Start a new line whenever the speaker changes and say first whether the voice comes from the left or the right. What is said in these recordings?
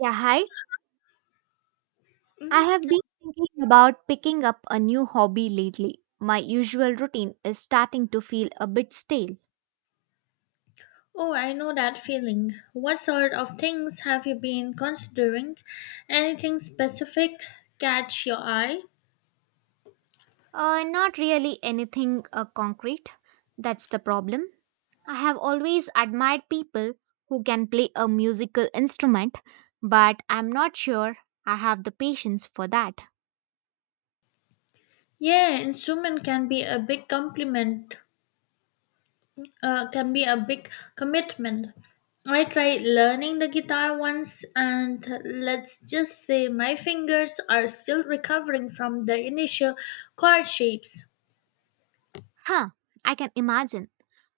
right: Yeah, hi. I have
left: Mhm.
right: been thinking about picking up a new hobby lately. My usual routine is starting to feel a bit stale.
left: Oh, I know that feeling. What sort of things have you been considering? Anything specific catch your eye?
right: Not really anything concrete. That's the problem. I have always admired people who can play a musical instrument, but I'm not sure I have the patience for that.
left: Yeah, instrument can be a big compliment. Can be a big commitment. I tried learning the guitar once, and let's just say my fingers are still recovering from the initial chord shapes.
right: Huh, I can imagine.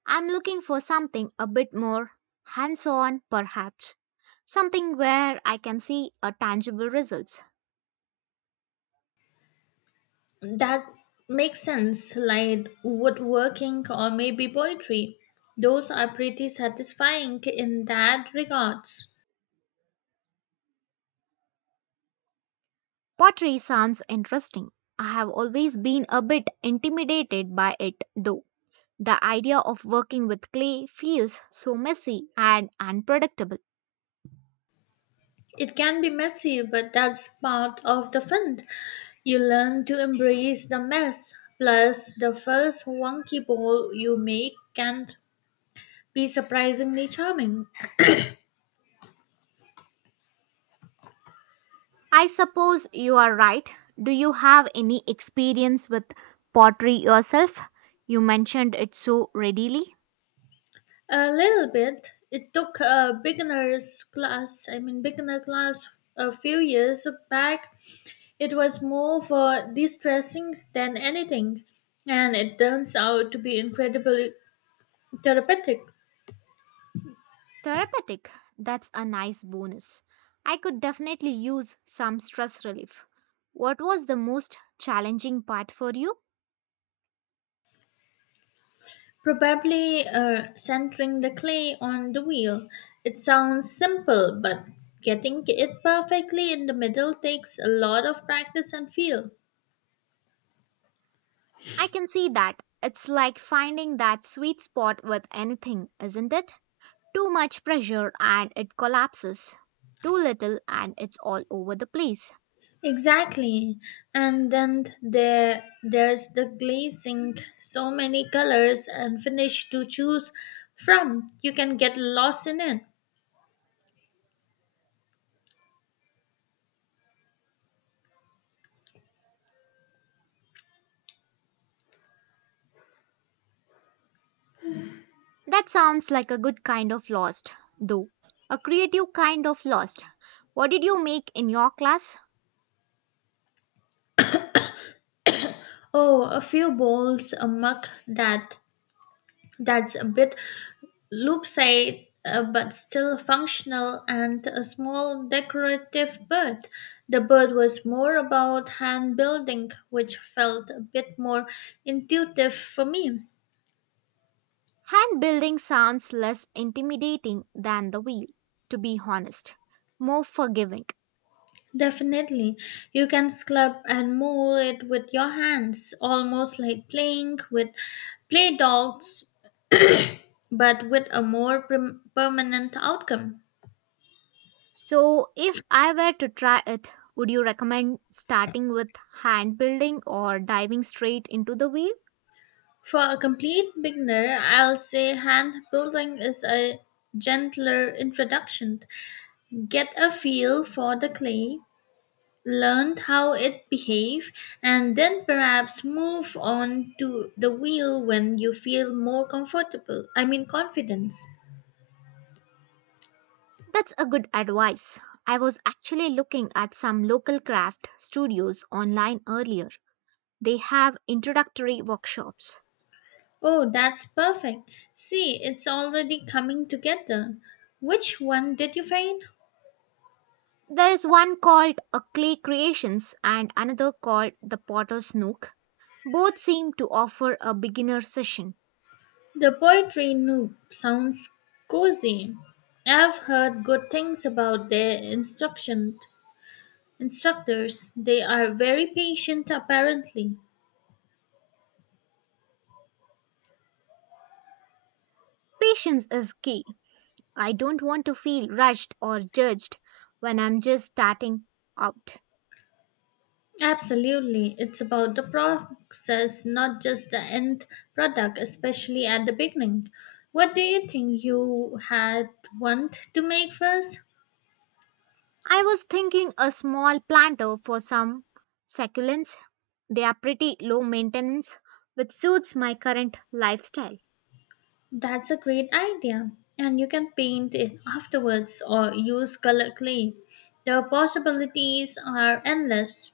right: I'm looking for something a bit more hands on, perhaps. Something where I can see a tangible results.
left: That makes sense, like woodworking or maybe poetry. Those are pretty satisfying in that regards.
right: Pottery sounds interesting. I have always been a bit intimidated by it, though. The idea of working with clay feels so messy and unpredictable.
left: It can be messy, but that's part of the fun. You learn to embrace the mess. Plus, the first wonky bowl you make can be surprisingly charming.
right: I suppose you are right. Do you have any experience with pottery yourself? You mentioned it so readily.
left: A little bit. It took a beginner's class, I mean, beginner class a few years back. It was more for de-stressing than anything, and it turns out to be incredibly therapeutic.
right: Therapeutic. That's a nice bonus. I could definitely use some stress relief. What was the most challenging part for you?
left: Probably centering the clay on the wheel. It sounds simple, but getting it perfectly in the middle takes a lot of practice and feel.
right: I can see that. It's like finding that sweet spot with anything, isn't it? Too much pressure and it collapses. Too little and it's all over the place.
left: Exactly. And then there's the glazing, so many colors and finish to choose from. You can get lost in it.
right: That sounds like a good kind of lost, though. A creative kind of lost. What did you make in your class?
left: Oh, a few bowls, a mug that's a bit loopside but still functional, and a small decorative bird. The bird was more about hand building, which felt a bit more intuitive for me.
right: Hand building sounds less intimidating than the wheel, to be honest, more forgiving.
left: Definitely. You can scrub and mold it with your hands, almost like playing with play dogs, but with a more permanent outcome.
right: So, if I were to try it, would you recommend starting with hand building or diving straight into the wheel?
left: For a complete beginner, I'll say hand building is a gentler introduction. Get a feel for the clay, learn how it behaves, and then perhaps move on to the wheel when you feel more comfortable. I mean, confidence.
right: That's a good advice. I was actually looking at some local craft studios online earlier. They have introductory workshops.
left: Oh, that's perfect. See, it's already coming together. Which one did you find?
right: There is one called A Clay Creations and another called The Potter's Nook. Both seem to offer a beginner session.
left: The poetry noob sounds cozy. I've heard good things about their instruction instructors. They are very patient apparently.
right: Patience is key. I don't want to feel rushed or judged when I'm just starting out.
left: Absolutely. It's about the process, not just the end product, especially at the beginning. What do you think you had want to make first?
right: I was thinking a small planter for some succulents. They are pretty low maintenance, which suits my current lifestyle.
left: That's a great idea. And you can paint it afterwards or use colored clay. The possibilities are endless.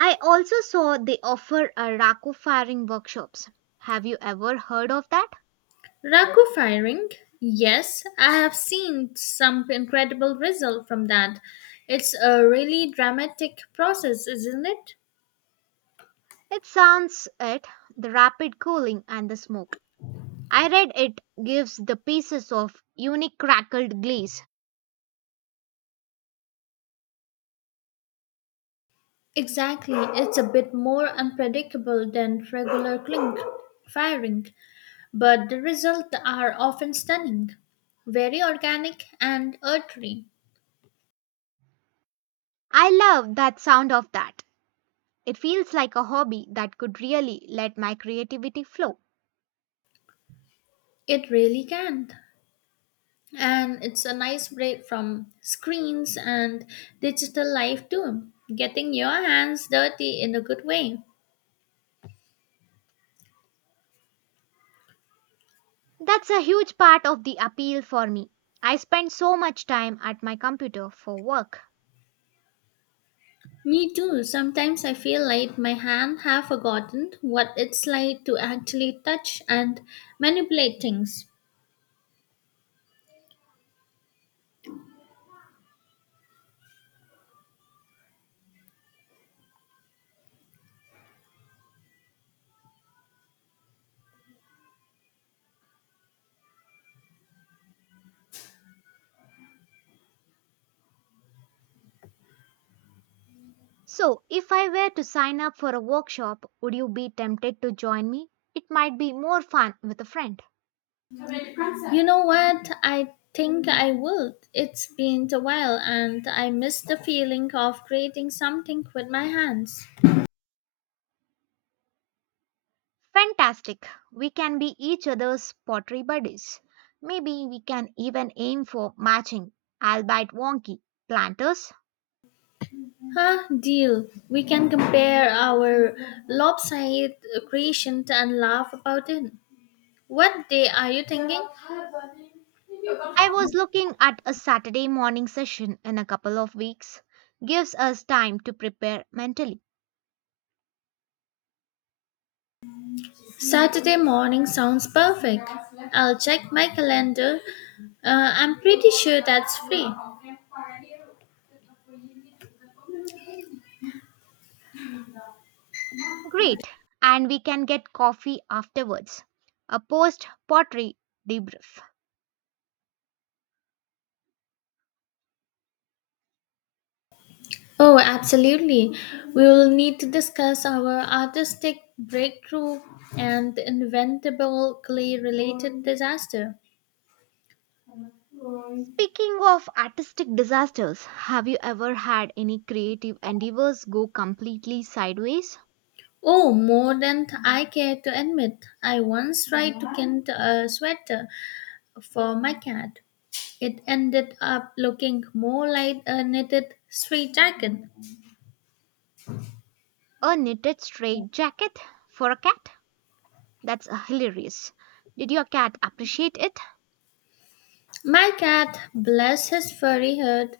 right: I also saw they offer a Rako firing workshops. Have you ever heard of that?
left: Raku firing? Yes, I have seen some incredible result from that. It's a really dramatic process, isn't it?
right: It sounds it, the rapid cooling and the smoke. I read it gives the pieces of unique crackled glaze.
left: Exactly. It's a bit more unpredictable than regular clink firing, but the results are often stunning, very organic and earthy.
right: I love that sound of that. It feels like a hobby that could really let my creativity flow.
left: It really can, and it's a nice break from screens and digital life too, getting your hands dirty in a good way.
right: That's a huge part of the appeal for me. I spend so much time at my computer for work.
left: Me too. Sometimes I feel like my hand have forgotten what it's like to actually touch and manipulate things.
right: So, if I were to sign up for a workshop, would you be tempted to join me? It might be more fun with a friend.
left: You know what, I think I would. It's been a while and I miss the feeling of creating something with my hands.
right: Fantastic. We can be each other's pottery buddies. Maybe we can even aim for matching, albeit wonky, planters.
left: Huh, deal. We can compare our lopsided creation and laugh about it. What day are you thinking?
right: I was looking at a Saturday morning session in a couple of weeks. Gives us time to prepare mentally.
left: Saturday morning sounds perfect. I'll check my calendar. I'm pretty sure that's free.
right: Great. And we can get coffee afterwards. A post pottery debrief.
left: Oh, absolutely. We will need to discuss our artistic breakthrough and inventable clay related disaster.
right: Speaking of artistic disasters, have you ever had any creative endeavors go completely sideways?
left: Oh, more than I care to admit. I once tried to kind a sweater for my cat, it ended up looking more like a knitted street jacket.
right: A knitted straight jacket for a cat? That's hilarious. Did your cat appreciate it?
left: My cat, bless his furry head,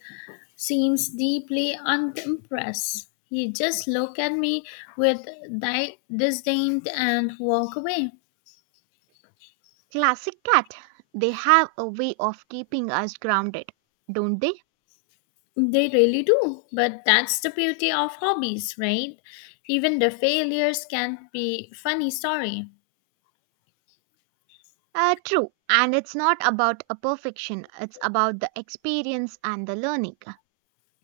left: seems deeply unimpressed. He just looked at me with disdain and walk away.
right: Classic cat. They have a way of keeping us grounded, don't they?
left: They really do, but that's the beauty of hobbies, right? Even the failures can be funny story.
right: True. And it's not about a perfection, it's about the experience and the learning.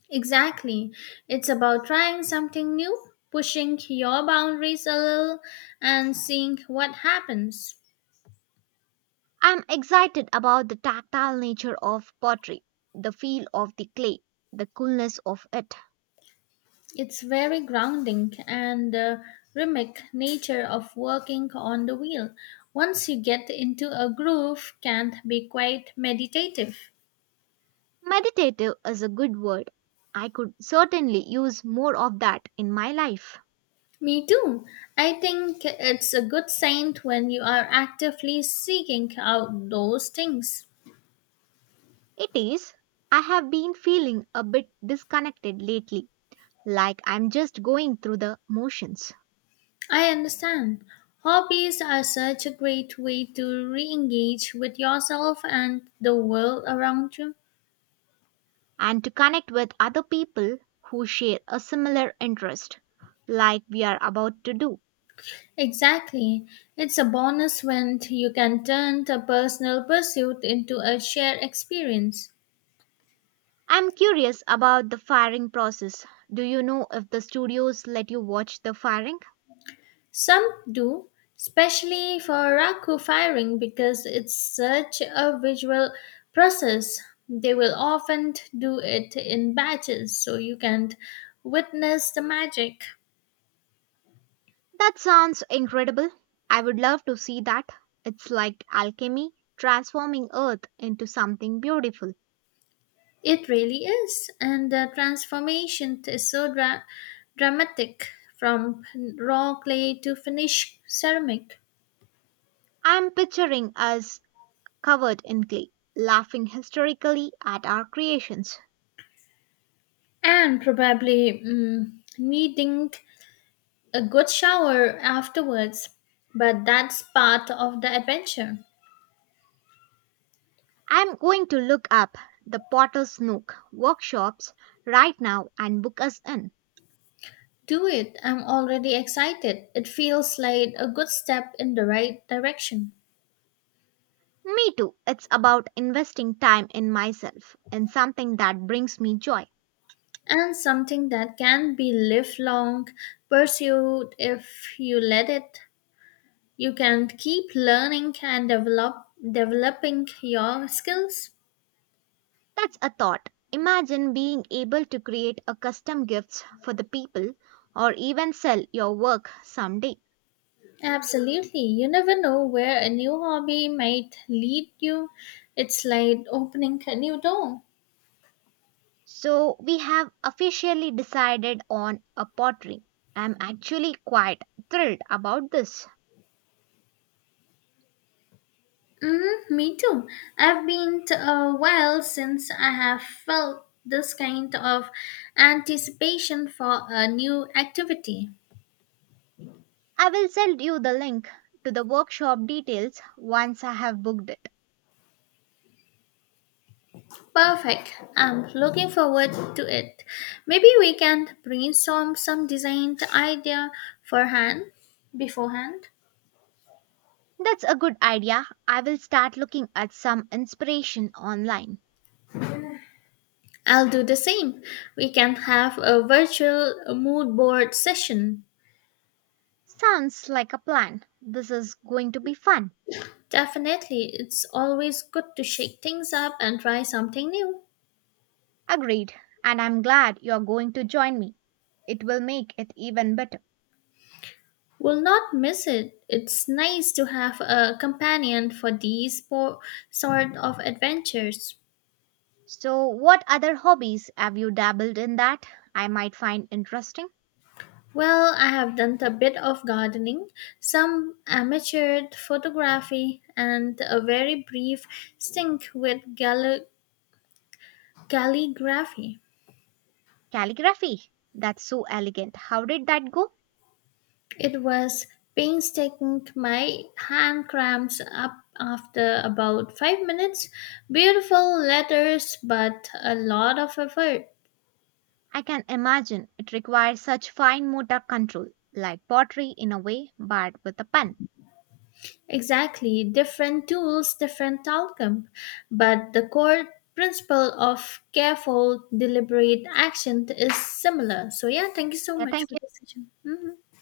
left: Exactly. It's about trying something new, pushing your boundaries a little, and seeing what happens.
right: I'm excited about the tactile nature of pottery, the feel of the clay, the coolness of it.
left: It's very grounding, and the rhythmic nature of working on the wheel, once you get into a groove, can be quite meditative.
right: Meditative is a good word. I could certainly use more of that in my life.
left: Me too. I think it's a good sign when you are actively seeking out those things.
right: It is. I have been feeling a bit disconnected lately, like I'm just going through the motions.
left: I understand. Hobbies are such a great way to re engage with yourself and the world around you.
right: And to connect with other people who share a similar interest, like we are about to do.
left: Exactly. It's a bonus when you can turn a personal pursuit into a shared experience.
right: I'm curious about the firing process. Do you know if the studios let you watch the firing?
left: Some do, especially for raku firing because it's such a visual process. They will often do it in batches so you can witness the magic.
right: That sounds incredible. I would love to see that. It's like alchemy transforming Earth into something beautiful.
left: It really is, and the transformation is so dramatic from raw clay to finished ceramic,
right: I'm picturing us covered in glee, laughing hysterically at our creations.
left: and probably needing a good shower afterwards. But that's part of the adventure.
right: I'm going to look up the Potter's Nook workshops right now and book us in.
left: Do it, I'm already excited. It feels like a good step in the right direction,
right: Me too. It's about investing time in myself, in something that brings me joy.
left: and something that can be lifelong pursued if you let it. You can keep learning and developing your skills.
right: That's a thought. Imagine being able to create a custom gifts for the people or even sell your work someday.
left: Absolutely, you never know where a new hobby might lead you. It's like opening a new door.
right: So we have officially decided on a pottery. I'm actually quite thrilled about this.
left: Mm, me too. I've been a while since I have felt this kind of anticipation for a new activity.
right: I will send you the link to the workshop details once I have booked it.
left: Perfect. I'm looking forward to it. Maybe we can brainstorm some design idea forehand beforehand.
right: That's a good idea. I will start looking at some inspiration online.
left: I'll do the same. We can have a virtual mood board session.
right: Sounds like a plan. This is going to be fun.
left: Definitely, it's always good to shake things up and try something new.
right: Agreed. And I'm glad you're going to join me. It will make it even better.
left: Will not miss it. It's nice to have a companion for these sort of adventures.
right: So, what other hobbies have you dabbled in that I might find interesting?
left: Well, I have done a bit of gardening, some amateur photography, and a very brief stint with calligraphy.
right: Calligraphy. That's so elegant. How did that go?
left: It was painstaking. My hand cramps up after about 5 minutes. Beautiful letters, but a lot of effort.
right: I can imagine it requires such fine motor control, like pottery in a way, but with a pen.
left: Exactly, different tools, different outcome, but the core principle of careful, deliberate action is similar. So yeah, thank you so
right: Yeah,
left: much
right: thank
left: for
right: you.
left: this session. Mhm.